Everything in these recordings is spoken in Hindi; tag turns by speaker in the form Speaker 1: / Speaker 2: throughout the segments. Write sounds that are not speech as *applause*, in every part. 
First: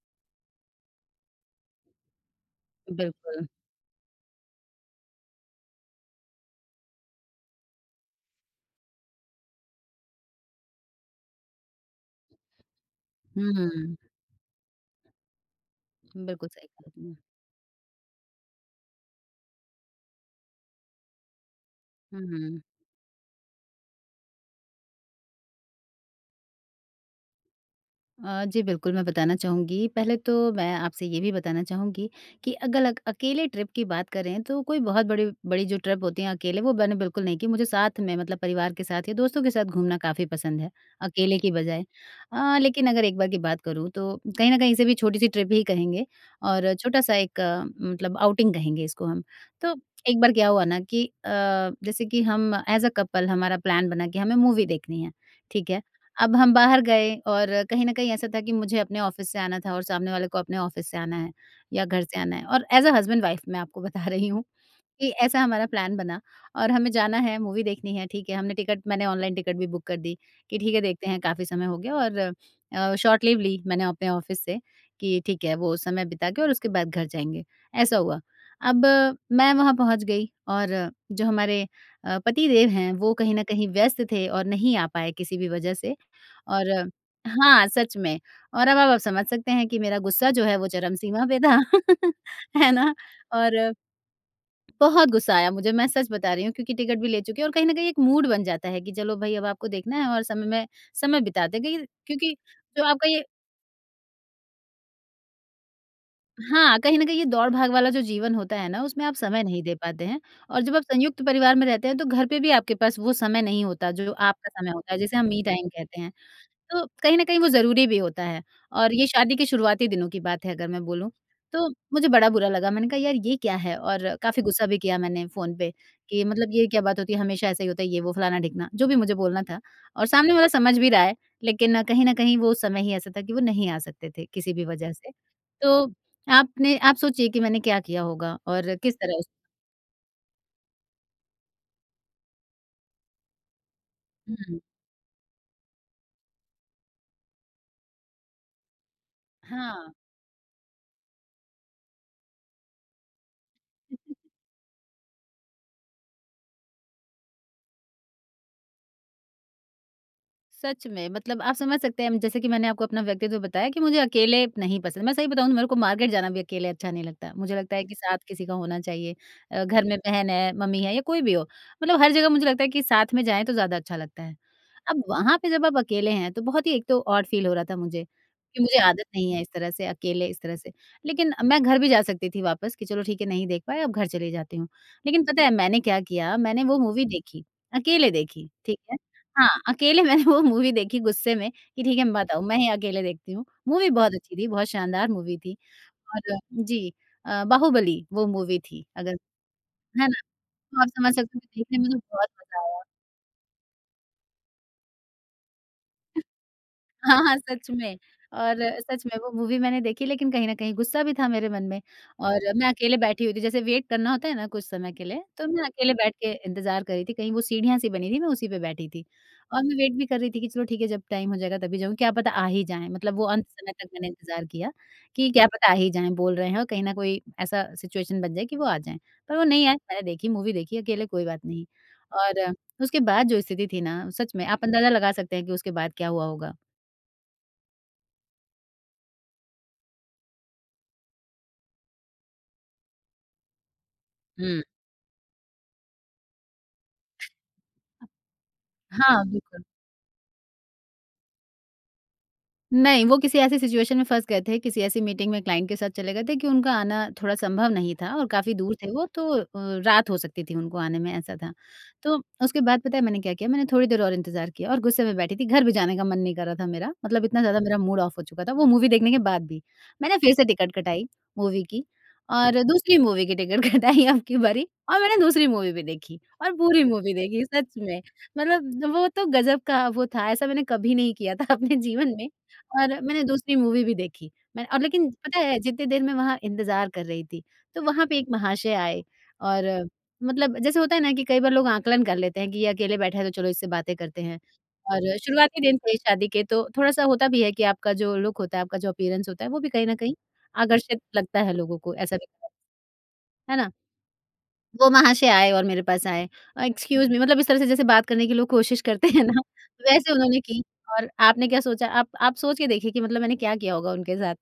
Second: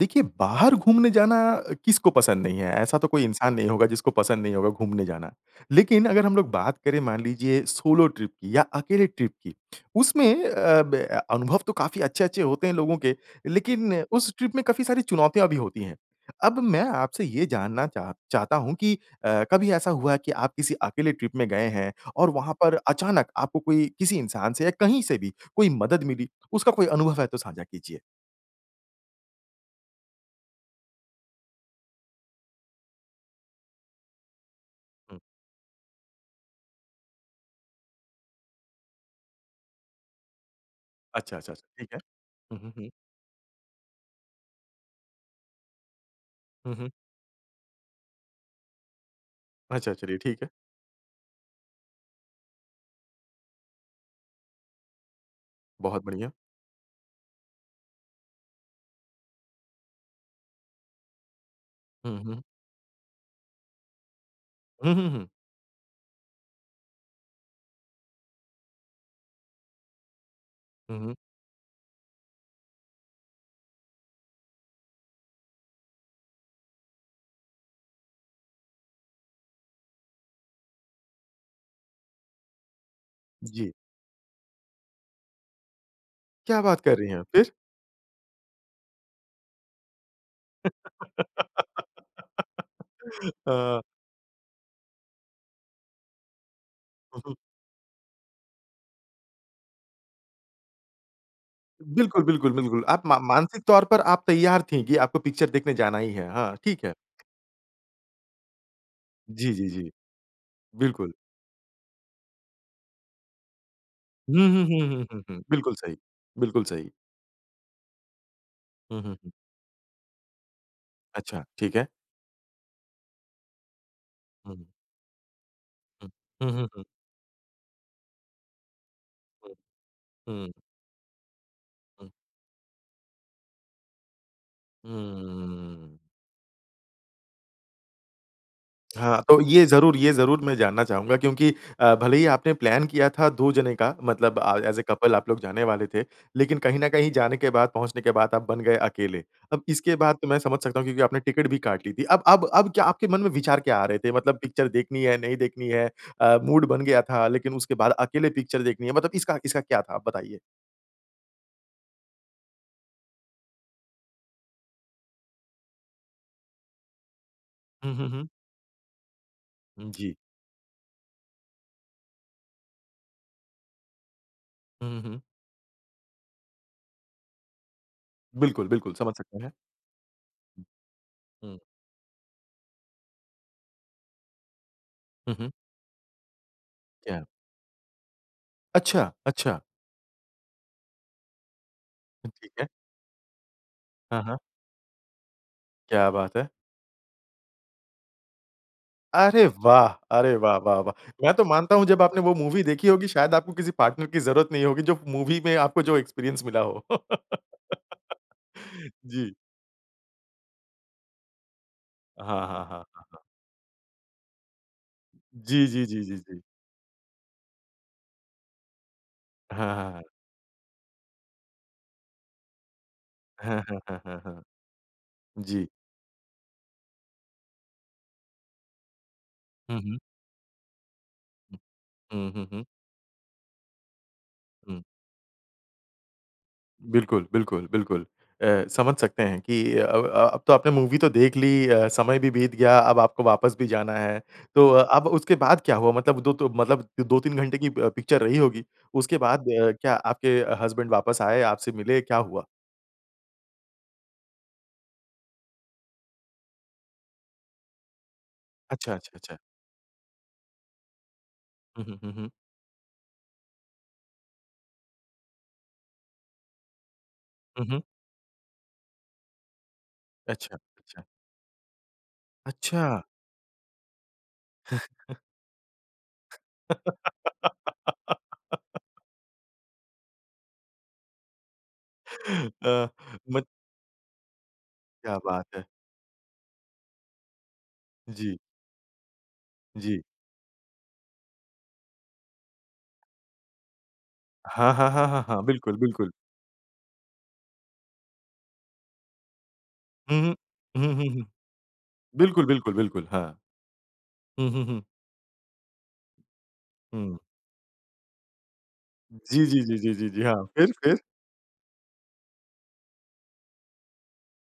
Speaker 1: देखिए, बाहर घूमने जाना किसको पसंद नहीं है ऐसा तो कोई
Speaker 2: बिल्कुल।
Speaker 1: इंसान नहीं होगा जिसको पसंद नहीं होगा घूमने जाना। लेकिन अगर हम लोग बात करें मान लीजिए सोलो ट्रिप की या अकेले ट्रिप की उसमें अ, ब अनुभव तो काफ़ी अच्छे-अच्छे होते हैं लोगों के
Speaker 2: हुँ, हुँ,
Speaker 1: लेकिन
Speaker 2: हुँ।
Speaker 1: उस ट्रिप में काफ़ी सारी चुनौतियाँ भी होती हैं।
Speaker 2: बिल्कुल
Speaker 1: अब
Speaker 2: सही।
Speaker 1: मैं
Speaker 2: हुँ।
Speaker 1: आपसे ये जानना चाह चाहता हूँ कि अ, कभी ऐसा हुआ है कि आप किसी अकेले ट्रिप में गए हैं
Speaker 2: हुँ,
Speaker 1: और वहाँ
Speaker 2: हुँ।
Speaker 1: पर अचानक आपको कोई किसी इंसान से या कहीं से भी कोई मदद मिली। उसका कोई अनुभव है तो साझा कीजिए?
Speaker 2: अ, जी, बिल्कुल मैं बताना चाहूँगी पहले तो मैं आपसे ये भी बताना चाहूँगी कि अगलक अकेले ट्रिप की बात करें तो कोई बहुत
Speaker 1: हुँ।
Speaker 2: बड़ी बड़ी जो ट्रिप होती है अकेले वो मैंने बिल्कुल नहीं की। मुझे साथ में मतलब परिवार के साथ या दोस्तों के साथ घूमना काफ़ी पसंद है,
Speaker 1: अच्छा,
Speaker 2: अकेले की
Speaker 1: अच्छा, अच्छा
Speaker 2: बजाय।
Speaker 1: ठीक है।
Speaker 2: हाँ,
Speaker 1: हुँ, हुँ,
Speaker 2: लेकिन
Speaker 1: हुँ।
Speaker 2: अगर एक बार की बात करूँ तो कहीं न कहीं से भी छोटी-सी ट्रिप ही कहेंगे और
Speaker 1: हुँ, हुँ।
Speaker 2: छोटा-सा एक मतलब आउटिंग कहेंगे इसको हम। तो
Speaker 1: अच्छा, चलिए
Speaker 2: एक बार
Speaker 1: ठीक है।
Speaker 2: क्या हुआ ना कि अ, जैसे कि हम एज़ अ कपल हमारा प्लान बना के हमें मूवी देखनी है। ठीक है?
Speaker 1: बहुत बढ़िया।
Speaker 2: अब हम बाहर गए और कहीं न कहीं ऐसा था कि मुझे अपने ऑफिस से आना था और सामने वाले को अपने ऑफिस से आना है या घर
Speaker 1: हुँ,
Speaker 2: से आना
Speaker 1: हुँ।
Speaker 2: है। और एज़ अ हस्बैंड वाइफ मैं आपको बता रही हूँ
Speaker 1: हुँ,
Speaker 2: कि
Speaker 1: हुँ, हुँ।
Speaker 2: ऐसा हमारा प्लान बना और हमें जाना है मूवी देखनी है। ठीक है? हमने टिकट मैंने ऑनलाइन टिकट भी बुक कर दी कि ठीक है,
Speaker 1: हुँ,
Speaker 2: देखते
Speaker 1: हुँ।
Speaker 2: हैं काफ़ी समय हो गया और अ, शॉर्ट लीव ली मैंने अपने ऑफिस से कि ठीक है वो समय बिता के और उसके बाद घर जाएँगे, ऐसा हुआ। अब मैं वहाँ पहुँच गई और जो हमारे अ, पति देव हैं वो कहीं न कहीं
Speaker 1: जी।
Speaker 2: व्यस्त थे और नहीं आ पाए किसी भी वजह से।
Speaker 1: क्या
Speaker 2: और
Speaker 1: बात कर रही हैं आप, फ़िर?
Speaker 2: हाँ, सच में और अब आप समझ सकते हैं कि मेरा गुस्सा जो है वो चरम सीमा पे था *laughs* है ना?
Speaker 1: *laughs*
Speaker 2: और
Speaker 1: हाँ।
Speaker 2: बहुत गुस्सा आया मुझे। मैं सच बता रही हूँ क्योंकि टिकट भी
Speaker 1: हुँ,
Speaker 2: ले
Speaker 1: हुँ।
Speaker 2: चुकी है और कहीं न कहीं एक मूड बन जाता है कि चलो भाई अब आपको देखना है और समय मैं समय बिता ते। देखिए
Speaker 1: बिल्कुल,
Speaker 2: क्योंकि
Speaker 1: बिल्कुल, बिल्कुल।
Speaker 2: जो
Speaker 1: आप
Speaker 2: आपका
Speaker 1: मा
Speaker 2: ये
Speaker 1: मानसिक तौर पर आप तैयार थे कि आपको पिक्चर देखने जाना ही है। हाँ,
Speaker 2: हाँ,
Speaker 1: ठीक है।
Speaker 2: कहीं न कहीं ये दौड़-भाग वाला जो जीवन होता है ना उसमें आप समय
Speaker 1: जी,
Speaker 2: नहीं
Speaker 1: जी,
Speaker 2: दे
Speaker 1: जी।
Speaker 2: पाते हैं। और जब आप
Speaker 1: बिल्कुल।
Speaker 2: संयुक्त परिवार में रहते हैं तो घर पे भी आपके पास वो समय नहीं होता, जो
Speaker 1: हुँ,
Speaker 2: आपका
Speaker 1: हुँ,
Speaker 2: समय
Speaker 1: हुँ,
Speaker 2: होता है
Speaker 1: हुँ,
Speaker 2: जिसे
Speaker 1: हुँ,
Speaker 2: हम
Speaker 1: हुँ।
Speaker 2: मी टाइम
Speaker 1: बिल्कुल सही।
Speaker 2: कहते हैं।
Speaker 1: बिल्कुल
Speaker 2: तो
Speaker 1: सही।
Speaker 2: कहीं न कहीं वो ज़रूरी भी होता है और
Speaker 1: हुँ,
Speaker 2: ये
Speaker 1: हुँ, हुँ।
Speaker 2: शादी के शुरुआती दिनों की बात है अगर मैं बोलूँ।
Speaker 1: अच्छा
Speaker 2: तो
Speaker 1: ठीक है।
Speaker 2: मुझे बड़ा बुरा लगा, मैंने कहा, "यार ये क्या है?" और काफ़ी
Speaker 1: हुँ।
Speaker 2: गुस्सा भी किया मैंने फ़ोन पे
Speaker 1: हुँ।
Speaker 2: कि मतलब
Speaker 1: हुँ,
Speaker 2: ये
Speaker 1: हुँ,
Speaker 2: क्या
Speaker 1: हुँ।
Speaker 2: बात होती है? हमेशा ऐसा ही होता है ये वो फलाना-ढिकना, जो भी मुझे बोलना
Speaker 1: हुँ।
Speaker 2: था और सामने वाला
Speaker 1: हुँ।
Speaker 2: समझ भी रहा है। लेकिन कहीं
Speaker 1: हुँ।
Speaker 2: न कहीं वो समय ही ऐसा था कि वो नहीं आ सकते थे किसी भी वजह से। तो
Speaker 1: हम्म।
Speaker 2: आपने आप सोचिए कि मैंने क्या किया होगा और किस
Speaker 1: हाँ,
Speaker 2: तरह उस
Speaker 1: अ, ये ज़रूर ये ज़रूर मैं जानना चाहूँगा क्योंकि अ, भले ही आपने प्लान किया था दो जने का मतलब अ,
Speaker 2: हुँ।
Speaker 1: एज़ अ कपल आप लोग जाने वाले थे। लेकिन कहीं न कहीं जाने के बाद, पहुँचने के बाद आप बन गए अकेले। अब
Speaker 2: हाँ।
Speaker 1: इसके बाद तो मैं समझ सकता हूँ क्योंकि आपने टिकट भी काट ली थी। अब अब अब क्या आपके मन में विचार क्या आ रहे थे? मतलब पिक्चर देखनी है, नहीं देखनी है। अ, मूड बन गया था लेकिन उसके बाद अकेले पिक्चर देखनी है। मतलब इसका इसका क्या था? आप बताइए।
Speaker 2: सच में मतलब आप समझ सकते हैं जैसे कि मैंने आपको अपना व्यक्तित्व बताया कि मुझे अकेले नहीं पसंद। मैं सही बताऊँ तो मेरे को मार्केट जाना भी अकेले अच्छा नहीं लगता, मुझे लगता है
Speaker 1: हुँ,
Speaker 2: कि
Speaker 1: हुँ,
Speaker 2: साथ
Speaker 1: हुँ।
Speaker 2: किसी का होना चाहिए अ, घर
Speaker 1: उम,
Speaker 2: में
Speaker 1: जी।
Speaker 2: बहन है, मम्मी है या कोई भी हो। मतलब हर जगह मुझे लगता है कि साथ में जाएँ तो ज़्यादा अच्छा लगता है।
Speaker 1: हुँ, हुँ
Speaker 2: अब
Speaker 1: हुँ।
Speaker 2: वहाँ पे जब आप अकेले हैं तो बहुत ही एक तो ऑड फील हो रहा था मुझे कि
Speaker 1: बिल्कुल,
Speaker 2: मुझे
Speaker 1: बिल्कुल।
Speaker 2: आदत
Speaker 1: समझ
Speaker 2: नहीं
Speaker 1: सकते
Speaker 2: है इस
Speaker 1: हैं।
Speaker 2: तरह से अकेले इस तरह से। लेकिन
Speaker 1: हुँ।
Speaker 2: मैं घर भी जा सकती थी वापस कि चलो ठीक है नहीं देख पाए अब घर चली जाती हूँ। लेकिन
Speaker 1: हुँ,
Speaker 2: पता
Speaker 1: हुँ।
Speaker 2: है मैंने क्या किया मैंने वो मूवी
Speaker 1: क्या?
Speaker 2: देखी अकेले देखी। ठीक है?
Speaker 1: अच्छा,
Speaker 2: हाँ,
Speaker 1: अच्छा।
Speaker 2: अकेले मैंने वो मूवी देखी गुस्से में, कि ठीक है मत आओ,
Speaker 1: ठीक
Speaker 2: मैं
Speaker 1: है।
Speaker 2: ही अकेले देखती हूँ मूवी बहुत
Speaker 1: हाँ,
Speaker 2: अच्छी
Speaker 1: हाँ।
Speaker 2: थी, बहुत शानदार मूवी थी।
Speaker 1: क्या बात
Speaker 2: और
Speaker 1: है!
Speaker 2: जी अ, बाहुबली वो मूवी थी अगर
Speaker 1: अरे वाह!
Speaker 2: है ना?
Speaker 1: अरे वाह, वाह,
Speaker 2: तो आप
Speaker 1: वाह!
Speaker 2: समझ
Speaker 1: मैं
Speaker 2: सकते हो
Speaker 1: तो मानता
Speaker 2: देखने में
Speaker 1: हूँ
Speaker 2: मुझे
Speaker 1: जब आपने
Speaker 2: बहुत
Speaker 1: वो
Speaker 2: मज़ा
Speaker 1: मूवी
Speaker 2: आया।
Speaker 1: देखी होगी शायद आपको किसी पार्टनर की ज़रूरत नहीं होगी। जो मूवी में आपको जो एक्सपीरियंस मिला हो।
Speaker 2: हाँ, हाँ सच
Speaker 1: *laughs*
Speaker 2: में और सच में वो
Speaker 1: जी।
Speaker 2: मूवी मैंने देखी लेकिन कहीं न कहीं गुस्सा भी था मेरे मन में।
Speaker 1: हाँ,
Speaker 2: और
Speaker 1: हाँ, हाँ,
Speaker 2: मैं अकेले
Speaker 1: हाँ, हाँ।
Speaker 2: बैठे हुई थी जैसे वेट करना होता है ना कुछ समय के लिए, तो मैं
Speaker 1: जी, जी,
Speaker 2: अकेले
Speaker 1: जी,
Speaker 2: बैठ
Speaker 1: जी,
Speaker 2: के
Speaker 1: जी।
Speaker 2: इंतज़ार कर रही थी कहीं वो सीढ़ियाँ सी बनी थी मैं उसी पे बैठी थी। और
Speaker 1: हाँ,
Speaker 2: मैं
Speaker 1: हाँ,
Speaker 2: वेट
Speaker 1: हाँ।
Speaker 2: भी कर रही थी कि चलो ठीक है जब टाइम हो जाएगा तभी जाऊँगी क्या पता आ ही जाएँ। मतलब वो अंत
Speaker 1: हाँ,
Speaker 2: समय
Speaker 1: हाँ,
Speaker 2: तक
Speaker 1: हाँ,
Speaker 2: मैंने
Speaker 1: हाँ, हाँ।
Speaker 2: इंतज़ार किया कि क्या
Speaker 1: जी।
Speaker 2: पता आ ही जाएँ, बोल रहे हैं और कहीं ना कोई ऐसा सिचुएशन बन जाए कि वो आ जाएँ। पर वो नहीं आए
Speaker 1: हुँ, हुँ।
Speaker 2: मैंने देखी मूवी देखी अकेले कोई बात नहीं।
Speaker 1: हुँ,
Speaker 2: और
Speaker 1: हुँ, हुँ।
Speaker 2: उसके बाद जो स्थिति थी ना सच में आप
Speaker 1: हुँ।
Speaker 2: अंदाज़ा लगा सकते हैं कि उसके बाद क्या हुआ होगा?
Speaker 1: बिल्कुल, बिल्कुल, बिल्कुल। अ, समझ सकते हैं कि अ अ, अब तो आपने मूवी तो देख ली, अ, समय भी बीत गया, अब आपको वापस भी जाना है।
Speaker 2: हुँ।
Speaker 1: तो अब उसके बाद क्या हुआ मतलब दो तो मतलब 2-3 घंटे की अ, पिक्चर रही होगी। उसके
Speaker 2: हाँ,
Speaker 1: बाद
Speaker 2: बिल्कुल।
Speaker 1: क्या आपके हसबैंड वापस आए, आपसे मिले क्या हुआ?
Speaker 2: नहीं, वो किसी ऐसी सिचुएशन में फँस गए थे, किसी ऐसी मीटिंग में क्लाइंट के साथ चले गए थे कि उनका आना थोड़ा संभव नहीं था और काफ़ी दूर थे
Speaker 1: अच्छा,
Speaker 2: वो
Speaker 1: अच्छा,
Speaker 2: तो
Speaker 1: अच्छा।
Speaker 2: अ, रात हो सकती थी उनको आने में ऐसा था।
Speaker 1: हुँ, हुँ, हुँ,
Speaker 2: तो
Speaker 1: हुँ।
Speaker 2: उसके बाद पता है मैंने क्या किया? मैंने थोड़ी देर और इंतज़ार किया और गुस्से में बैठी थी, घर भी जाने का मन नहीं कर रहा था मेरा। मतलब इतना ज़्यादा
Speaker 1: हुँ,
Speaker 2: मेरा
Speaker 1: हुँ।
Speaker 2: मूड ऑफ हो चुका था वो मूवी देखने के बाद भी। मैंने फ़िर से
Speaker 1: अच्छा,
Speaker 2: टिकट
Speaker 1: अच्छा।
Speaker 2: कटाई मूवी की और दूसरी
Speaker 1: अच्छा!
Speaker 2: मूवी की टिकट कटाई अबकी बारी और मैंने
Speaker 1: *chuckles*
Speaker 2: दूसरी मूवी भी देखी और पूरी मूवी देखी सच में।
Speaker 1: *laughs*
Speaker 2: मतलब वो तो गज़ब का वो था, ऐसा मैंने कभी नहीं किया था अपने जीवन में
Speaker 1: *chuckles* अ,
Speaker 2: और मैंने
Speaker 1: मत
Speaker 2: दूसरी मूवी भी देखी। मैंने अब लेकिन
Speaker 1: क्या
Speaker 2: पता
Speaker 1: बात
Speaker 2: है
Speaker 1: है!
Speaker 2: जितनी देर मैं वहाँ इंतज़ार कर रही थी तो वहाँ पे एक
Speaker 1: जी।
Speaker 2: महाशय आए और
Speaker 1: जी।
Speaker 2: मतलब जैसे होता है ना कि कई बार लोग आकलन कर लेते हैं कि ये अकेले बैठा है तो चलो इससे बातें करते हैं।
Speaker 1: हाँ, हाँ, हाँ,
Speaker 2: और
Speaker 1: हाँ, हाँ।
Speaker 2: शुरुआती
Speaker 1: बिल्कुल,
Speaker 2: दिन थे
Speaker 1: बिल्कुल।
Speaker 2: शादी के तो थोड़ा-सा होता भी है कि आपका जो लुक होता है, आपका जो अपीयरेंस होता है वो भी कहीं न कहीं
Speaker 1: हुँ, हुँ। हुँ,
Speaker 2: आकर्षित
Speaker 1: हुँ, हुँ।
Speaker 2: लगता है लोगों को। ऐसा भी
Speaker 1: बिल्कुल,
Speaker 2: होता
Speaker 1: बिल्कुल, बिल्कुल। हाँ।
Speaker 2: है। है ना?
Speaker 1: हुँ, हुँ, हुँ।
Speaker 2: वो महाशय आए और मेरे पास आए। अ, एक्सक्यूज़
Speaker 1: हुँ।
Speaker 2: मी मतलब इस तरह से जैसे बात करने की लोग कोशिश करते हैं ना
Speaker 1: जी, जी, जी, जी, जी,
Speaker 2: वैसे
Speaker 1: जी। हाँ,
Speaker 2: उन्होंने की।
Speaker 1: फ़िर फ़िर?
Speaker 2: और आपने क्या सोचा आप आप सोच के देखिए कि मतलब मैंने क्या किया होगा उनके साथ?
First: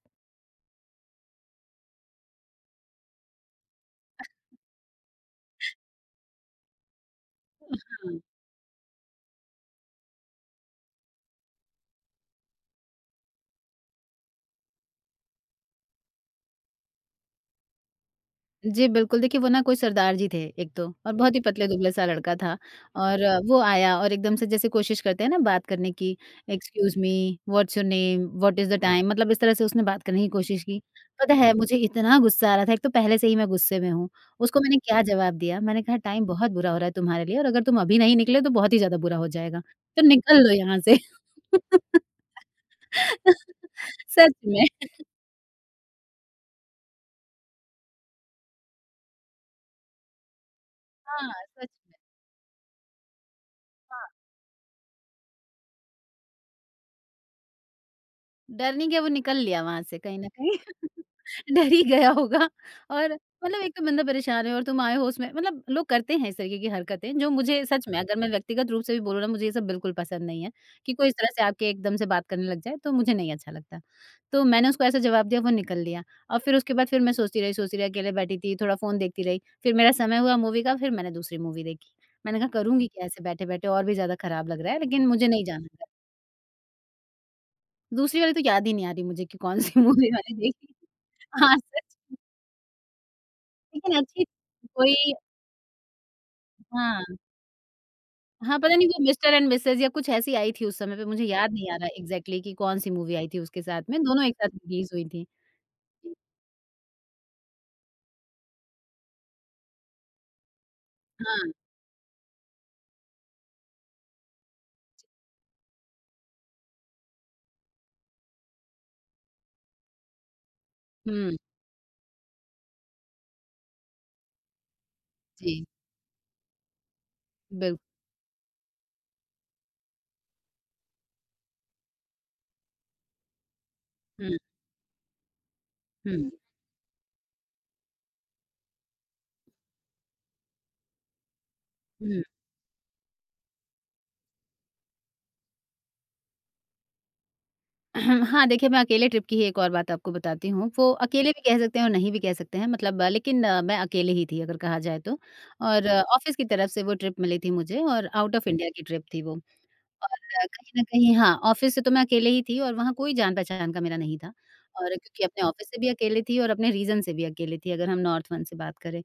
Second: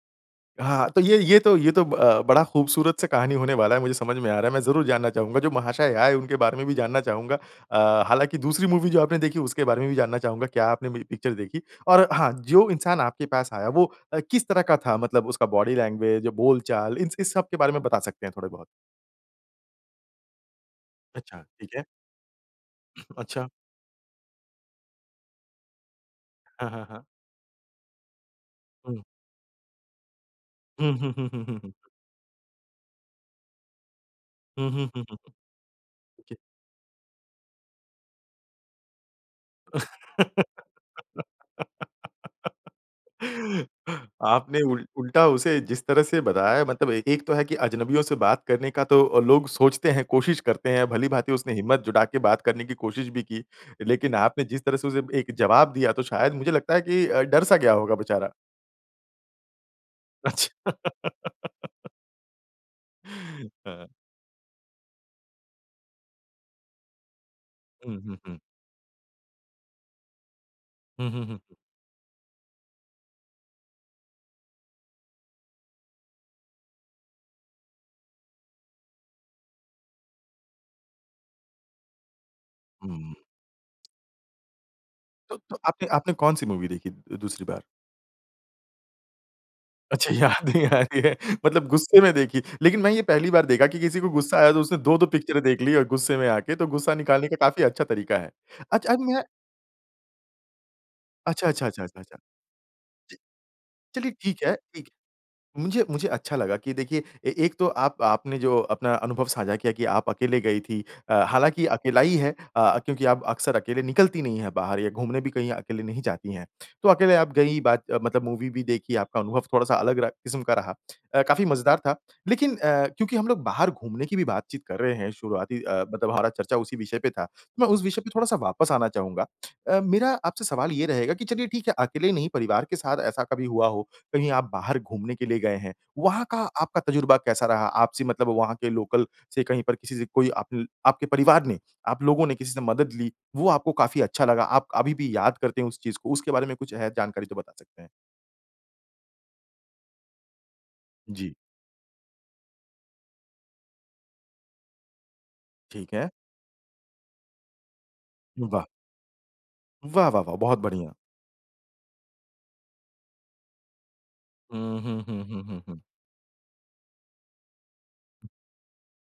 Speaker 1: हाँ, तो ये ये तो ये तो अ, बड़ा ख़ूबसूरत से कहानी होने वाला है मुझे समझ में आ रहा है। मैं जरूर जानना चाहूँगा जो महाशय आए उनके बारे में भी जानना चाहूँगा
Speaker 2: उ,
Speaker 1: अ,
Speaker 2: हुँ।
Speaker 1: हालाँकि दूसरी मूवी जो आपने देखी उसके बारे में भी जानना चाहूँगा क्या आपने में पिक्चर देखी? और हाँ, जो इंसान आपके पास आया वो अ, किस तरह का था मतलब उसका बॉडी लैंग्वेज बोलचाल इन्स इस सब के बारे में बता सकते हैं थोड़े बहुत?
Speaker 2: जी, बिल्कुल, देखिए वो ना कोई सरदार जी थे एक तो, और बहुत
Speaker 1: अच्छा,
Speaker 2: ही पतले
Speaker 1: ठीक है।
Speaker 2: दुबले-सा लड़का था, और
Speaker 1: अच्छा।
Speaker 2: वो आया और एकदम से जैसे कोशिश करते हैं ना बात करने की
Speaker 1: हाँ, हाँ,
Speaker 2: "एक्सक्यूज़
Speaker 1: हाँ।
Speaker 2: Me, what's your name? What is the
Speaker 1: हुँ।
Speaker 2: टाइम?" मतलब इस तरह से उसने बात करने की कोशिश की,
Speaker 1: हुँ, हुँ, हुँ,
Speaker 2: पता
Speaker 1: हुँ,
Speaker 2: है,
Speaker 1: हुँ, हुँ।
Speaker 2: मुझे इतना गुस्सा आ रहा था एक तो पहले से ही मैं गुस्से में हूँ उसको
Speaker 1: हुँ,
Speaker 2: मैंने
Speaker 1: हुँ, हुँ,
Speaker 2: क्या
Speaker 1: हुँ, हुँ।
Speaker 2: जवाब दिया, मैंने कहा, "टाइम
Speaker 1: ओके।
Speaker 2: बहुत बुरा हो रहा है तुम्हारे लिए और अगर तुम अभी नहीं निकले तो बहुत ही ज़्यादा बुरा हो जाएगा तो निकल लो यहाँ से।" *laughs*
Speaker 1: *laughs*
Speaker 2: सच
Speaker 1: आपने
Speaker 2: में।
Speaker 1: उल उल्टा उसे जिस तरह से बताया है मतलब एक एक तो है कि अजनबियों से बात करने का तो लोग सोचते हैं, कोशिश करते हैं।
Speaker 2: हाँ,
Speaker 1: भली-भाँति उसने
Speaker 2: सच।
Speaker 1: हिम्मत जुटा के बात करने की कोशिश भी की,
Speaker 2: हाँ।
Speaker 1: लेकिन आपने जिस तरह से उसे एक जवाब दिया तो शायद मुझे लगता है कि अ, डर सा गया होगा बेचारा।
Speaker 2: डर नहीं गया वो निकल लिया वहाँ से कहीं ना कहीं,
Speaker 1: अच्छा।
Speaker 2: डर ही गया होगा और मतलब एक तो
Speaker 1: हाँ।
Speaker 2: बंदा परेशान है और तुम आए हो उसमें मतलब लोग करते हैं इस तरीके की हरकतें जो मुझे सच में
Speaker 1: हुँ,
Speaker 2: अगर
Speaker 1: हुँ,
Speaker 2: मैं
Speaker 1: हुँ।
Speaker 2: व्यक्तिगत रूप से भी बोलूँ ना मुझे ये सब बिल्कुल पसंद नहीं है कि कोई
Speaker 1: हुँ,
Speaker 2: इस
Speaker 1: हुँ,
Speaker 2: तरह
Speaker 1: हुँ,
Speaker 2: से
Speaker 1: हुँ।
Speaker 2: आके एकदम से बात करने लग जाए तो मुझे नहीं अच्छा लगता। तो मैंने उसको ऐसा जवाब दिया वो निकल लिया, और फिर उसके बाद फिर मैं सोचती रही सोचती रही अकेले बैठी थी थोड़ा फ़ोन देखती रही फिर मेरा समय हुआ मूवी का फिर मैंने दूसरी मूवी देखी मैंने कहा करूँगी क्या
Speaker 1: हुँ।
Speaker 2: ऐसे बैठे बैठे और भी ज़्यादा ख़राब लग रहा है लेकिन मुझे
Speaker 1: तो
Speaker 2: नहीं
Speaker 1: तो
Speaker 2: जाना घर।
Speaker 1: आपने आपने कौन-सी मूवी देखी दूसरी बार?
Speaker 2: दूसरी वाली तो याद ही नहीं आ रही मुझे कि कौन-सी मूवी
Speaker 1: अच्छा
Speaker 2: मैंने
Speaker 1: याद नहीं
Speaker 2: देखी।
Speaker 1: आ रही है।
Speaker 2: हाँ
Speaker 1: मतलब
Speaker 2: सच
Speaker 1: गुस्से में
Speaker 2: में।
Speaker 1: देखी लेकिन मैं ये पहली बार देखा कि
Speaker 2: लेकिन
Speaker 1: किसी को
Speaker 2: अच्छी
Speaker 1: गुस्सा आया तो
Speaker 2: थी।
Speaker 1: उसने 2-2
Speaker 2: कोई
Speaker 1: पिक्चरें देख ली और गुस्से में आके तो गुस्सा
Speaker 2: हाँ।
Speaker 1: निकालने का काफ़ी अच्छा तरीका है।
Speaker 2: हाँ, पता नहीं
Speaker 1: अच्छा
Speaker 2: वो
Speaker 1: अम, या
Speaker 2: मिस्टर एंड मिसेज़ या कुछ ऐसी आई थी उस समय पे मुझे
Speaker 1: अच्छा,
Speaker 2: याद
Speaker 1: अच्छा,
Speaker 2: नहीं आ
Speaker 1: अच्छा,
Speaker 2: रहा
Speaker 1: अच्छा, अच्छा।
Speaker 2: इग्ज़ैक्ट्ली कि कौन-सी मूवी
Speaker 1: जी।
Speaker 2: आई थी उसके साथ में
Speaker 1: चलिए,
Speaker 2: दोनों एक
Speaker 1: ठीक
Speaker 2: साथ
Speaker 1: है,
Speaker 2: रिलीज़
Speaker 1: ठीक
Speaker 2: हुई थीं,
Speaker 1: मुझे मुझे
Speaker 2: जी।
Speaker 1: अच्छा लगा कि देखिए ए एक तो आप आपने जो अपना अनुभव साझा किया कि आप अकेले गई थी अ,
Speaker 2: हाँ।
Speaker 1: हालाँकि अकेला ही है अ, क्योंकि आप अक्सर अकेले निकलती नहीं है बाहर या घूमने भी कहीं अकेले नहीं जाती हैं। तो अकेले आप गई बात मतलब मूवी भी देखी, आपका अनुभव थोड़ा-सा अलग रहा किस्म का रहा। अ,
Speaker 2: हुँ।
Speaker 1: काफ़ी मज़ेदार था लेकिन अ, क्योंकि हम लोग बाहर घूमने की भी बातचीत कर रहे हैं शुरुआती
Speaker 2: जी।
Speaker 1: अ, मतलब हमारा चर्चा उसी विषय पे था मैं
Speaker 2: बिल
Speaker 1: उस विषय पे थोड़ा-सा वापस आना चाहूँगा। अ, मेरा आपसे सवाल ये रहेगा कि चलिए ठीक है, अकेले ही नहीं परिवार के साथ ऐसा कभी हुआ हो, कहीं
Speaker 2: हुँ।
Speaker 1: आप बाहर घूमने के लिए गए हैं। वहाँ
Speaker 2: हुँ।
Speaker 1: का आपका तज़ुर्बा कैसा रहा? आपसे मतलब वहाँ के लोकल से कहीं पर किसी से कोई आपन आपके परिवार ने, आप
Speaker 2: हुँ।
Speaker 1: लोगों ने किसी से मदद ली, वो आपको काफ़ी अच्छा लगा। आप अभी भी याद करते हैं उस चीज़ को, उसके बारे में कुछ है जानकारी है तो बता सकते हैं?
Speaker 2: *clears throat* हाँ, देखिए मैं अकेले ट्रिप की ही एक और बात आपको बताती हूँ। वो अकेले
Speaker 1: जी।
Speaker 2: भी कह सकते हैं और नहीं भी कह सकते हैं मतलब लेकिन मैं अकेले ही थी अगर कहा जाए तो। और
Speaker 1: ठीक है।
Speaker 2: ऑफिस की तरफ से वो ट्रिप मिली थी मुझे और आउट ऑफ
Speaker 1: वाह!
Speaker 2: इंडिया की ट्रिप थी वो।
Speaker 1: वाह,
Speaker 2: और
Speaker 1: वाह, वाह, बहुत
Speaker 2: कहीं न
Speaker 1: बढ़िया!
Speaker 2: कहीं हाँ, ऑफिस से तो मैं अकेले ही थी और वहाँ कोई जान-पहचान का मेरा नहीं था
Speaker 1: हुँ,
Speaker 2: और
Speaker 1: हुँ,
Speaker 2: क्योंकि
Speaker 1: हुँ, हुँ,
Speaker 2: अपने
Speaker 1: हुँ,
Speaker 2: ऑफिस से
Speaker 1: हुँ।
Speaker 2: भी अकेले थी और अपने रीजन से भी अकेले थी अगर हम नॉर्थ वन से बात करें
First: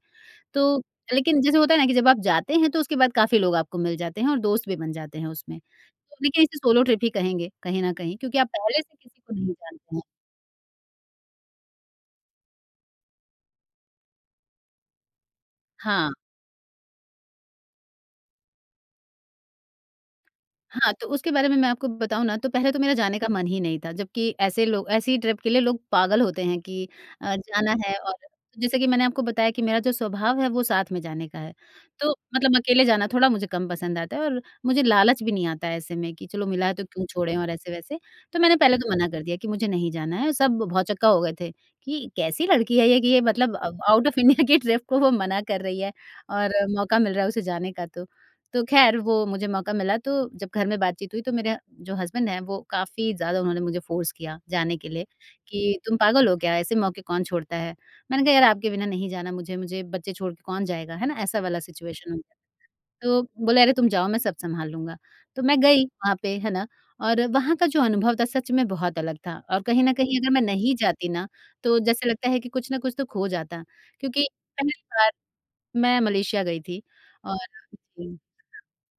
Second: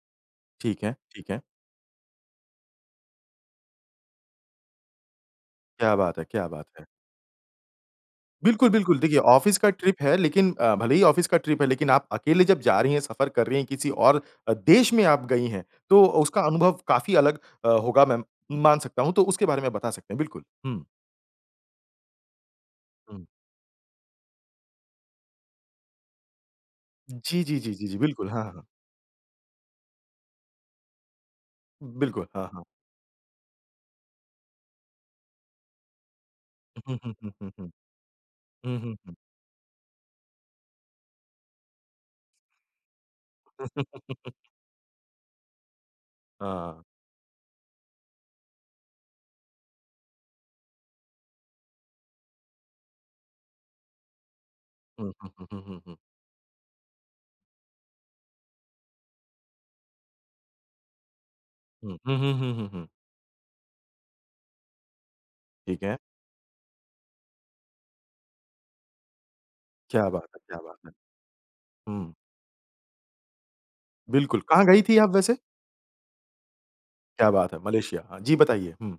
Speaker 2: तो
Speaker 1: ठीक है, ठीक है।
Speaker 2: लेकिन जैसे होता है ना कि जब आप जाते हैं तो उसके बाद काफ़ी लोग आपको मिल जाते हैं और दोस्त भी बन जाते हैं उसमें।
Speaker 1: क्या
Speaker 2: तो
Speaker 1: बात है!
Speaker 2: लेकिन
Speaker 1: क्या
Speaker 2: इसे
Speaker 1: बात
Speaker 2: सोलो
Speaker 1: है!
Speaker 2: ट्रिप ही कहेंगे कहीं न कहीं, क्योंकि आप
Speaker 1: बिल्कुल,
Speaker 2: पहले से
Speaker 1: बिल्कुल देखिए
Speaker 2: किसी को नहीं
Speaker 1: ऑफ़िस का
Speaker 2: जानते
Speaker 1: ट्रिप
Speaker 2: हैं।
Speaker 1: है लेकिन अ, भले ही ऑफ़िस की ट्रिप है लेकिन आप अकेले जब जा रही हैं सफ़र कर रही है किसी और अ, देश में आप गई हैं तो
Speaker 2: हाँ।
Speaker 1: उसका अनुभव काफ़ी अलग अ, होगा मैं मान सकता हूँ। तो उसके बारे में बता सकते हैं। बिल्कुल, हुँ।
Speaker 2: हाँ, तो उसके बारे में मैं आपको बताऊँ ना, तो पहले तो मेरा जाने
Speaker 1: हुँ।
Speaker 2: का मन ही नहीं था, जबकि ऐसे लोग, ऐसी ट्रिप के लिए लोग पागल होते हैं कि अ,
Speaker 1: जी, जी, जी,
Speaker 2: जाना
Speaker 1: जी,
Speaker 2: है
Speaker 1: जी।
Speaker 2: और
Speaker 1: बिल्कुल, हाँ, हाँ।
Speaker 2: जैसे कि मैंने आपको बताया कि मेरा जो स्वभाव है, वो साथ में जाने का है, तो
Speaker 1: बिल्कुल। हाँ,
Speaker 2: मतलब
Speaker 1: हाँ।
Speaker 2: अकेले जाना थोड़ा मुझे कम पसंद आता है और मुझे लालच भी नहीं आता है ऐसे में कि चलो मिला है तो
Speaker 1: हुँ,
Speaker 2: क्यों
Speaker 1: हुँ, हुँ,
Speaker 2: छोड़ें
Speaker 1: हुँ,
Speaker 2: और
Speaker 1: हुँ।
Speaker 2: ऐसे-वैसे। तो मैंने पहले
Speaker 1: हुँ,
Speaker 2: तो
Speaker 1: हुँ,
Speaker 2: मना
Speaker 1: हुँ।
Speaker 2: कर दिया कि मुझे नहीं जाना है। सब भौचक्का हो गए थे कि कैसी लड़की है ये कि ये मतलब अ, आउट ऑफ़
Speaker 1: *chuckles*
Speaker 2: इंडिया के ट्रिप को वो मना कर रही है और
Speaker 1: हाँ।
Speaker 2: मौका मिल रहा है उसे जाने का तो। तो ख़ैर वो मुझे मौका मिला तो जब घर में बातचीत हुई तो मेरा जो हस्बैंड है, वो काफ़ी ज़्यादा उन्होंने मुझे फोर्स किया जाने के लिए,
Speaker 1: हुँ, हुँ, हुँ,
Speaker 2: कि
Speaker 1: हुँ, हुँ।
Speaker 2: तुम पागल हो क्या, ऐसे मौके कौन छोड़ता है? मैंने कहा, यार आपके बिना नहीं जाना मुझे मुझे बच्चे छोड़ के कौन जाएगा है ना? ऐसा वाला
Speaker 1: हुँ,
Speaker 2: सिचुएशन
Speaker 1: हुँ,
Speaker 2: हो गया था।
Speaker 1: हुँ, हुँ, हुँ।
Speaker 2: तो बोला अरे तुम जाओ मैं सब संभाल लूँगा। तो मैं
Speaker 1: ठीक
Speaker 2: गई
Speaker 1: है।
Speaker 2: वहाँ पे है ना और वहाँ का जो अनुभव था सच में बहुत अलग था, और कहीं न
Speaker 1: क्या
Speaker 2: कहीं
Speaker 1: बात
Speaker 2: अगर
Speaker 1: है!
Speaker 2: मैं
Speaker 1: क्या
Speaker 2: नहीं
Speaker 1: बात है!
Speaker 2: जाती ना तो जैसे
Speaker 1: हुँ।
Speaker 2: लगता है कि कुछ न कुछ तो खो जाता क्योंकि
Speaker 1: बिल्कुल। कहाँ
Speaker 2: पहली
Speaker 1: गई थी
Speaker 2: बार
Speaker 1: आप वैसे?
Speaker 2: मैं मलेशिया गई थी,
Speaker 1: क्या
Speaker 2: और
Speaker 1: बात है, मलेशिया।
Speaker 2: जी
Speaker 1: हाँ, जी बताइए। हुँ।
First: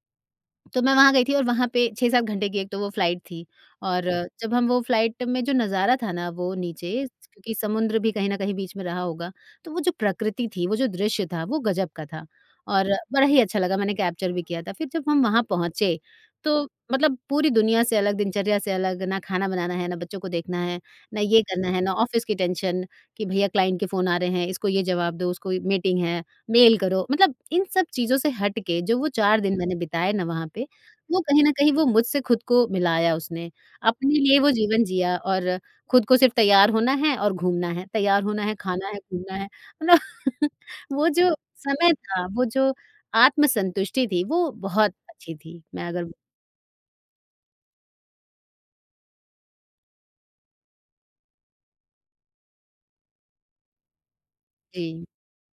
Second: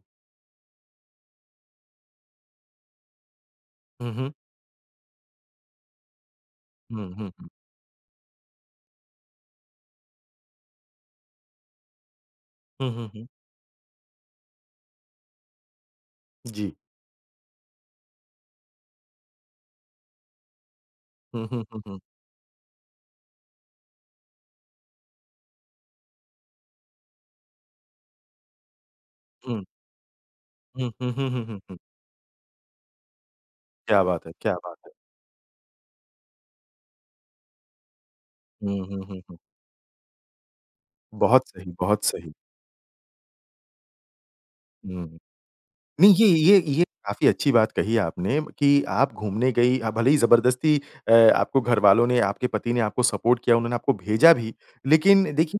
Speaker 2: तो मैं वहाँ गई थी और वहाँ पे 6-7 घंटे की एक तो वो फ्लाइट थी और
Speaker 1: हुँ, हुँ।
Speaker 2: जब हम वो फ्लाइट में जो नज़ारा था ना वो नीचे स
Speaker 1: हुँ, हुँ, हुँ।
Speaker 2: क्योंकि समुद्र भी कहीं न कहीं बीच में रहा होगा। तो वो जो प्रकृति थी वो जो दृश्य था वो ग़ज़ब का था। और
Speaker 1: हुँ, हुँ,
Speaker 2: बड़ा
Speaker 1: हुँ।
Speaker 2: ही अच्छा लगा मैंने कैप्चर भी किया था फिर जब हम वहाँ पहुँचे तो
Speaker 1: जी।
Speaker 2: मतलब पूरी दुनिया से अलग दिनचर्या से अलग ना खाना बनाना है ना बच्चों को देखना है ना ये
Speaker 1: हुँ, हुँ,
Speaker 2: करना
Speaker 1: हुँ,
Speaker 2: है ना
Speaker 1: हुँ।
Speaker 2: ऑफ़िस की टेंशन कि भैया क्लाइंट के फ़ोन आ रहे हैं इसको ये जवाब दो उसको मीटिंग है, मेल करो, मतलब इन सब चीज़ों से हट के जो वो 4 दिन
Speaker 1: हुँ।
Speaker 2: मैंने बिताए ना वहाँ पे
Speaker 1: हुँ, हुँ,
Speaker 2: वो
Speaker 1: हुँ,
Speaker 2: कहीं
Speaker 1: हुँ,
Speaker 2: न
Speaker 1: हुँ,
Speaker 2: कहीं
Speaker 1: हुँ।
Speaker 2: वो मुझसे ख़ुद को मिलाया उसने
Speaker 1: क्या
Speaker 2: अपने
Speaker 1: बात है!
Speaker 2: लिए वो
Speaker 1: क्या बात
Speaker 2: जीवन
Speaker 1: है!
Speaker 2: जिया और ख़ुद को सिर्फ़ तैयार होना है और घूमना है तैयार होना है
Speaker 1: हुँ,
Speaker 2: खाना है
Speaker 1: हुँ, हुँ,
Speaker 2: घूमना
Speaker 1: हुँ।
Speaker 2: है मतलब। वो जो
Speaker 1: बहुत सही,
Speaker 2: समय
Speaker 1: बहुत
Speaker 2: था
Speaker 1: सही।
Speaker 2: वो जो आत्मसंतुष्टि थी वो बहुत
Speaker 1: हुँ।
Speaker 2: अच्छी थी। मैं अगर
Speaker 1: नहीं ये ये ये काफ़ी अच्छी बात कही आपने, कि आप घूमने गई अ, भले ही ज़बरदस्ती अ, आपको घरवालों ने आपके पति ने आपको सपोर्ट किया उन्होंने आपको भेजा भी।
Speaker 2: जी।
Speaker 1: लेकिन देखिए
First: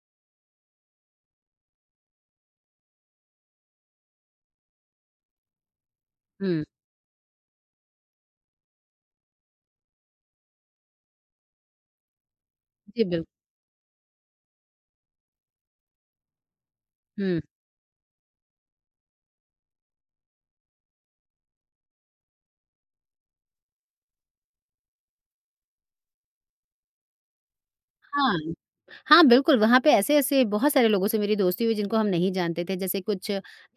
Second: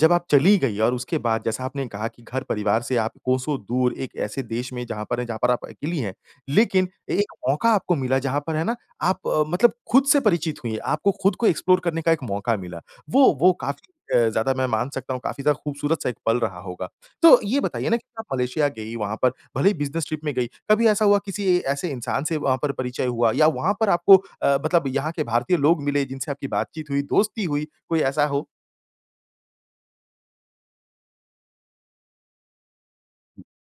Speaker 1: जब आप चली गई और उसके बाद जैसा आपने कहा कि घर परिवार से आप कोसो दूर एक ऐसे देश में जहाँ पर हैं, जहाँ पर आप अकेली हैं।
Speaker 2: हुँ।
Speaker 1: लेकिन एक मौका आपको मिला जहाँ पर है ना आप मतलब ख़ुद से परिचित हुई हैं। आपको ख़ुद को एक्सप्लोर करने का एक मौका मिला।
Speaker 2: जी, बिल्क
Speaker 1: वो वो काफ़ी अ, ज़्यादा मैं मान सकता हूँ काफ़ी ज़्यादा ख़ूबसूरत सा एक पल रहा होगा। तो
Speaker 2: हुँ।
Speaker 1: ये बताइए ना कि आप मलेशिया गई वहाँ पर भले ही बिजनेस ट्रिप में गई। कभी ऐसा हुआ किसी ऐसे इंसान से वहाँ पर परिचय हुआ या वहाँ पर आपको अ, मतलब यहाँ के भारतीय लोग मिले जिनसे आपकी बातचीत हुई, दोस्ती हुई, कोई ऐसा
Speaker 2: हाँ।
Speaker 1: हो?
Speaker 2: हाँ, बिल्कुल वहाँ पे ऐसे-ऐसे बहुत सारे लोगों से मेरी दोस्ती हुई है जिनको हम नहीं जानते थे। जैसे कुछ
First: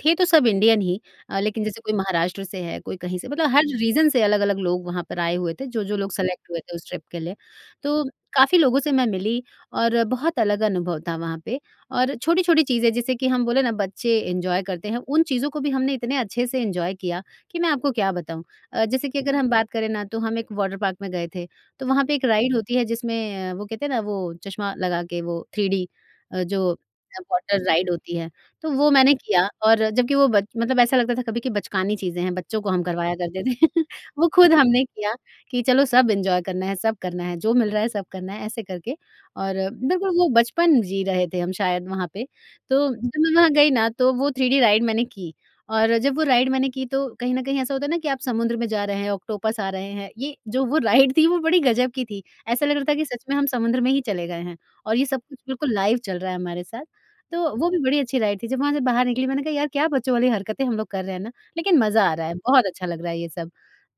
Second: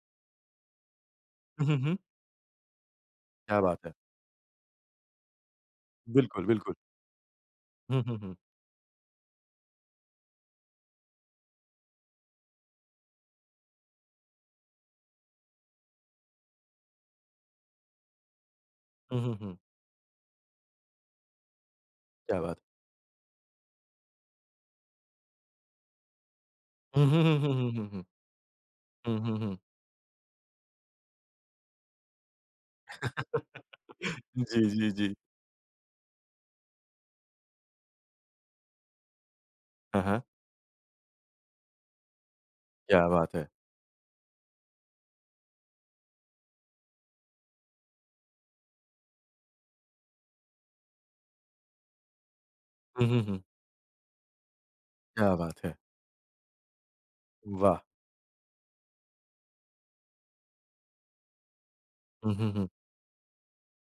Speaker 2: थे तो सब इंडियन ही अ,
Speaker 1: उ,
Speaker 2: लेकिन
Speaker 1: हुँ,
Speaker 2: जैसे कोई
Speaker 1: हुँ।
Speaker 2: महाराष्ट्र से है, कोई कहीं से मतलब
Speaker 1: क्या
Speaker 2: हर
Speaker 1: बात है!
Speaker 2: रीजन से अलग-अलग लोग वहाँ पर आए हुए थे जो-जो लोग
Speaker 1: बिल्कुल,
Speaker 2: सेलेक्ट हुए
Speaker 1: बिल्कुल।
Speaker 2: थे उस ट्रिप के लिए।
Speaker 1: हुँ,
Speaker 2: तो
Speaker 1: हुँ, हुँ।
Speaker 2: काफ़ी लोगों से मैं मिली और बहुत अलग अनुभव था वहाँ पे और छोटी-छोटी चीज़ें जैसे कि हम बोलें ना, बच्चे एन्जॉय करते हैं, उन चीज़ों को भी हमने इतने अच्छे से एन्जॉय किया कि मैं आपको क्या बताऊँ। अ, जैसे
Speaker 1: हुँ,
Speaker 2: कि
Speaker 1: हुँ,
Speaker 2: अगर हम
Speaker 1: हुँ।
Speaker 2: बात करें ना, तो हम एक वॉटर पार्क में गए थे, तो वहाँ पे एक
Speaker 1: क्या बात
Speaker 2: राइड
Speaker 1: है।
Speaker 2: होती है जिसमें वो कहते हैं ना, वो चश्मा लगा के वो थ्री डी अ, जो
Speaker 1: हुँ, हुँ, हुँ, हुँ,
Speaker 2: वाटर
Speaker 1: हुँ,
Speaker 2: राइड
Speaker 1: हुँ, हुँ।
Speaker 2: होती है। तो वो मैंने
Speaker 1: हुँ, हुँ,
Speaker 2: किया
Speaker 1: हुँ।
Speaker 2: और जबकि वो बच्च मतलब ऐसा लगता था कभी कि बचकानी चीज़ें हैं, बच्चों को हम करवाया करते थे
Speaker 1: *laughs*
Speaker 2: वो ख़ुद
Speaker 1: जी,
Speaker 2: हमने
Speaker 1: जी,
Speaker 2: किया
Speaker 1: जी।
Speaker 2: कि चलो सब एन्जॉय करना है, सब करना है जो मिल रहा है सब करना है ऐसे करके। और
Speaker 1: हाँ,
Speaker 2: बिल्कुल
Speaker 1: हाँ।
Speaker 2: वो बचपन जी रहे थे हम शायद वहाँ पे, तो
Speaker 1: क्या
Speaker 2: जब
Speaker 1: बात
Speaker 2: मैं
Speaker 1: है।
Speaker 2: वहाँ गई ना तो वो थ्री डी राइड मैंने की और जब वो राइड मैंने की तो कहीं ना कहीं ऐसा होता है ना कि आप समुद्र में जा रहे हैं, ऑक्टोपस आ रहे हैं। ये जो वो राइड थी वो बड़ी ग़ज़ब की थी, ऐसा लग रहा था कि
Speaker 1: हुँ, हुँ,
Speaker 2: सच में
Speaker 1: हुँ।
Speaker 2: हम समुद्र में ही चले गए हैं और ये सब
Speaker 1: क्या
Speaker 2: कुछ
Speaker 1: बात है।
Speaker 2: बिल्कुल लाइव चल रहा है हमारे साथ। तो वो भी
Speaker 1: वाह!
Speaker 2: बड़ी अच्छी राइड थी। जब वहाँ से बाहर निकली मैंने कहा, "यार क्या बच्चों वाली हरकतें हम लोग कर रहे हैं ना लेकिन मज़ा आ रहा
Speaker 1: हुँ,
Speaker 2: है
Speaker 1: हुँ,
Speaker 2: बहुत
Speaker 1: हुँ।
Speaker 2: अच्छा लग रहा है ये सब।"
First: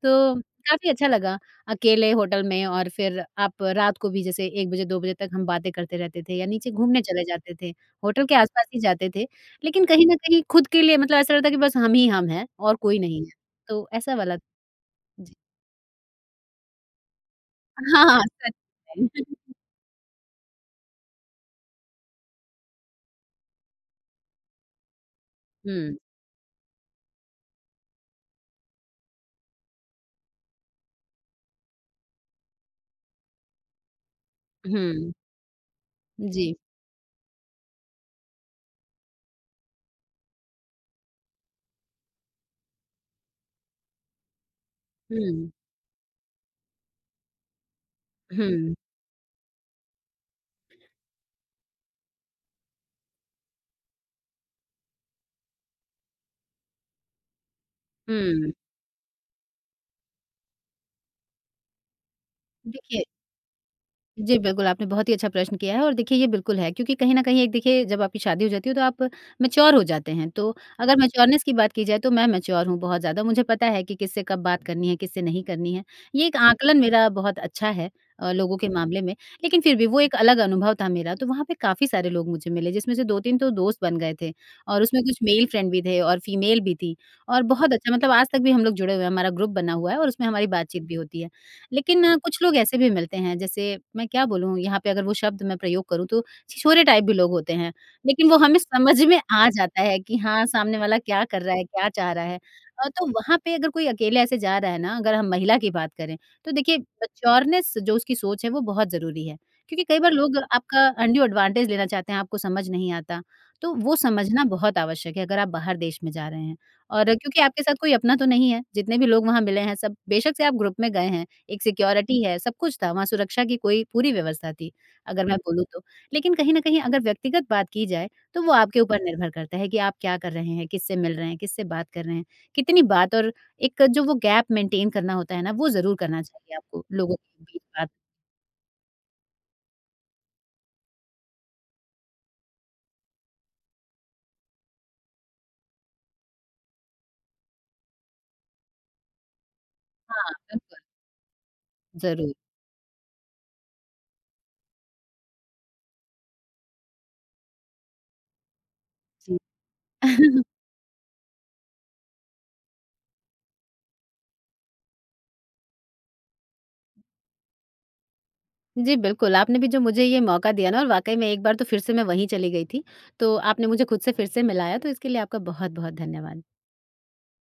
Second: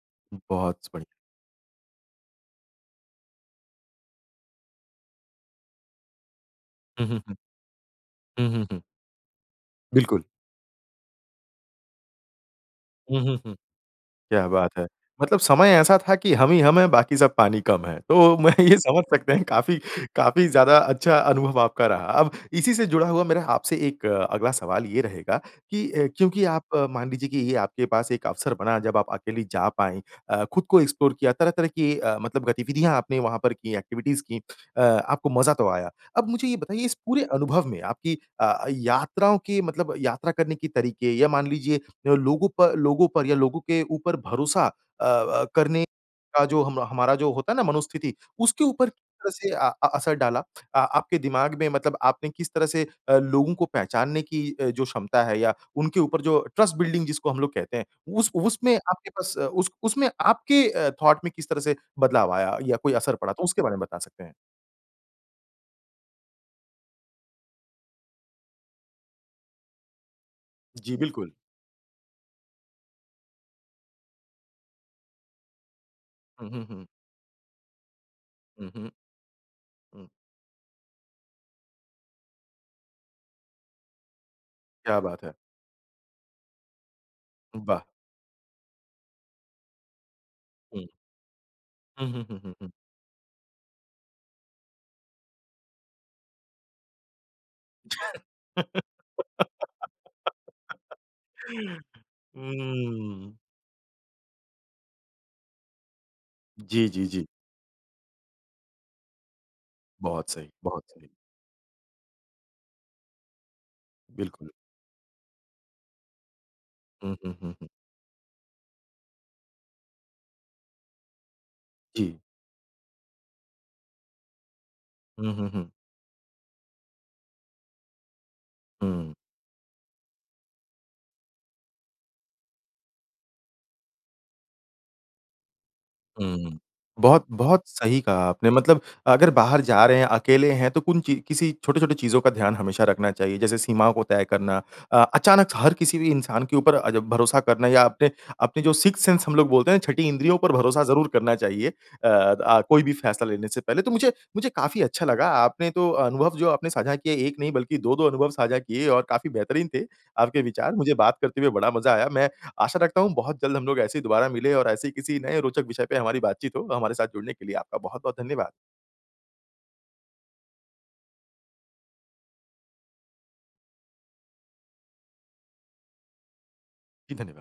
Speaker 2: तो
Speaker 1: बहुत स
Speaker 2: काफ़ी
Speaker 1: बढ़िया।
Speaker 2: अच्छा लगा अकेले होटल में और फिर आप रात को भी जैसे 1 बजे 2 बजे तक हम बातें करते रहते थे या नीचे घूमने
Speaker 1: हुँ, हुँ,
Speaker 2: चले
Speaker 1: हुँ।
Speaker 2: जाते थे होटल के आस
Speaker 1: हुँ, हुँ,
Speaker 2: पास ही
Speaker 1: हुँ।
Speaker 2: जाते थे लेकिन कहीं न
Speaker 1: बिल्कुल।
Speaker 2: कहीं ख़ुद के लिए मतलब ऐसा लगता है कि बस हम ही हम हैं और कोई
Speaker 1: हुँ,
Speaker 2: नहीं है
Speaker 1: हुँ, हुँ।
Speaker 2: तो ऐसा वाला
Speaker 1: क्या बात है?
Speaker 2: जी।
Speaker 1: मतलब समय ऐसा था कि हम ही हम हैं बाकी सब पानी कम हैं।
Speaker 2: हाँ, हाँ, हाँ,
Speaker 1: तो मैं
Speaker 2: सच
Speaker 1: ये समझ सकते हैं कि
Speaker 2: में।
Speaker 1: काफ़ी काफ़ी ज़्यादा अच्छा अनुभव आपका रहा। अब इसी से जुड़ा हुआ मेरा आपसे एक अगला सवाल ये रहेगा कि
Speaker 2: हुँ।
Speaker 1: अ, क्योंकि आप मान लीजिए कि ये आपके पास एक अवसर बना जब आप अकेली जा पाईं अ, ख़ुद को एक्सप्लोर किया तरह तरह की अ, मतलब गतिविधियाँ आपने वहाँ पर कीं, एक्टिविटीज कीं अ,
Speaker 2: हुँ।
Speaker 1: आपको मज़ा तो आया। अब मुझे ये
Speaker 2: जी।
Speaker 1: बताइए इस पूरे अनुभव में आपकी अ, यात्राओं की मतलब यात्रा करने के तरीके या मान लीजिए लोगों पर लोगों पर या लोगों के ऊपर भरोसा अ अ,
Speaker 2: हुँ।
Speaker 1: करने का जो हम हमारा जो होता है ना मनोस्थिति, उसके
Speaker 2: हुँ।
Speaker 1: ऊपर किस तरह से अ अ, असर डाला, अ, आपके दिमाग में मतलब आपने किस तरह से अ, लोगों को पहचानने की अ, जो क्षमता है या उनके ऊपर जो ट्रस्ट बिल्डिंग जिसको हम लोग कहते हैं, उस
Speaker 2: हुँ।
Speaker 1: उसमें आपके पास उस उसमें आपके अ, थॉट में किस तरह से बदलाव आया या कोई
Speaker 2: देखिए
Speaker 1: असर पड़ा तो उसके बारे में बता सकते हैं?
Speaker 2: जी बिल्कुल, आपने बहुत ही अच्छा प्रश्न किया है और देखिए ये बिल्कुल है। क्योंकि कहीं न कहीं एक देखिए जब आपकी शादी हो जाती है तो आप मैच्योर हो जाते हैं तो
Speaker 1: जी,
Speaker 2: अगर
Speaker 1: बिल्कुल।
Speaker 2: मैच्योरनेस की बात की जाए तो मैं मैच्योर हूँ बहुत ज़्यादा मुझे पता है कि किससे कब बात करनी है किससे नहीं करनी है ये एक
Speaker 1: हुँ, हुँ,
Speaker 2: आंकलन
Speaker 1: हुँ।
Speaker 2: मेरा बहुत अच्छा है अ, लोगों के
Speaker 1: हुँ, हुँ।
Speaker 2: मामले में। लेकिन फिर भी वो
Speaker 1: हुँ।
Speaker 2: एक अलग अनुभव था मेरा तो वहाँ पे काफ़ी सारे लोग मुझे मिले जिसमें से 2-3 तो दोस्त बन गए थे। और
Speaker 1: क्या
Speaker 2: उसमें कुछ
Speaker 1: बात है।
Speaker 2: मेल फ्रेंड भी थे और फ़ीमेल भी थी और
Speaker 1: उ,
Speaker 2: बहुत
Speaker 1: वाह!
Speaker 2: अच्छा मतलब आज तक भी हम लोग जुड़े हुए हैं, हमारा ग्रुप बना हुआ है और उसमें हमारी बातचीत
Speaker 1: हुँ।
Speaker 2: भी होती है।
Speaker 1: हुँ,
Speaker 2: लेकिन
Speaker 1: हुँ,
Speaker 2: कुछ
Speaker 1: हुँ,
Speaker 2: लोग
Speaker 1: हुँ।
Speaker 2: ऐसे भी मिलते हैं जैसे मैं क्या बोलूँ यहाँ पे अगर वो शब्द मैं प्रयोग करूँ तो छिछोरे टाइप भी लोग होते हैं लेकिन वो हमें समझ में आ जाता है कि हाँ सामने वाला क्या कर रहा है? क्या
Speaker 1: *laughs*
Speaker 2: चाह रहा है? अ, तो वहाँ
Speaker 1: हुँ।
Speaker 2: पे अगर कोई अकेले ऐसे जा रहा है ना अगर हम महिला की बात करें तो देखिए,
Speaker 1: जी, जी, जी।
Speaker 2: मैच्योरनेस जो उसकी सोच है वो बहुत ज़रूरी है क्योंकि कई बार
Speaker 1: बहुत
Speaker 2: लोग
Speaker 1: सही, बहुत
Speaker 2: आपका
Speaker 1: सही।
Speaker 2: अंड्यू एडवांटेज लेना चाहते हैं आपको समझ नहीं आता, तो वो समझना
Speaker 1: बिल्कुल।
Speaker 2: बहुत आवश्यक है अगर आप बाहर देश में जा रहे हैं। और
Speaker 1: हुँ, हुँ,
Speaker 2: क्योंकि
Speaker 1: हुँ,
Speaker 2: आपके
Speaker 1: हुँ।
Speaker 2: साथ कोई अपना तो नहीं है जितने भी लोग वहाँ मिले हैं सब बेशक से आप ग्रुप में गए हैं एक
Speaker 1: जी।
Speaker 2: सिक्योरिटी है सब कुछ था वहाँ सुरक्षा की कोई पूरी व्यवस्था थी अगर
Speaker 1: हुँ,
Speaker 2: मैं
Speaker 1: हुँ,
Speaker 2: बोलूँ
Speaker 1: हुँ।
Speaker 2: तो। लेकिन कहीं न कहीं अगर व्यक्तिगत बात की जाए तो वो आपके ऊपर
Speaker 1: हुँ।
Speaker 2: निर्भर करता है कि आप क्या कर रहे हैं? किससे मिल रहे हैं? किससे बात कर रहे हैं? कितनी बात और एक जो वो गैप मेंटेन करना होता है ना वो ज़रूर करना चाहिए
Speaker 1: हुँ।
Speaker 2: आपको लोगों
Speaker 1: बहुत
Speaker 2: के बीच
Speaker 1: बहुत
Speaker 2: बात
Speaker 1: सही कहा आपने मतलब अगर बाहर जा रहे हैं अकेले हैं तो कुन चीज़ किसी छोटे-छोटे चीज़ों का ध्यान हमेशा रखना चाहिए। जैसे सीमाओं को तय करना अ, अचानक हर किसी भी इंसान के ऊपर अ, भरोसा करना या अपने अपने जो सिक्स्थ सेंस हम लोग बोलते हैं ना छठी
Speaker 2: हाँ,
Speaker 1: इंद्रियों पर
Speaker 2: बिल्कुल।
Speaker 1: भरोसा ज़रूर करना चाहिए। अ,
Speaker 2: ज़रूर।
Speaker 1: द कोई भी फ़ैसला लेने से पहले, तो मुझे मुझे काफ़ी अच्छा लगा आपने तो अनुभव जो आपने साझा किए एक नहीं बल्कि दो-दो अनुभव साझा किए और काफ़ी
Speaker 2: जी।
Speaker 1: बेहतरीन थे आपके
Speaker 2: *chuckles*
Speaker 1: विचार मुझे बात करके भी बड़ा मज़ा आया। मैं आशा रखता हूँ बहुत जल्द हम लोग ऐसे ही दोबारा मिलें और ऐसे ही किसी नए रोचक विषय पे हमारी बातचीत हो, हमारे साथ जुड़ने के लिए आपका बहुत-बहुत धन्यवाद।
Speaker 2: जी, बिल्कुल, आपने भी जो मुझे ये मौका दिया ना और वाक़ई में एक बार तो फिर से मैं वहीं चली गई थी, तो आपने मुझे ख़ुद से फिर से मिलाया तो इसके लिए आपका बहुत-बहुत धन्यवाद।
Speaker 1: जी, धन्यवाद।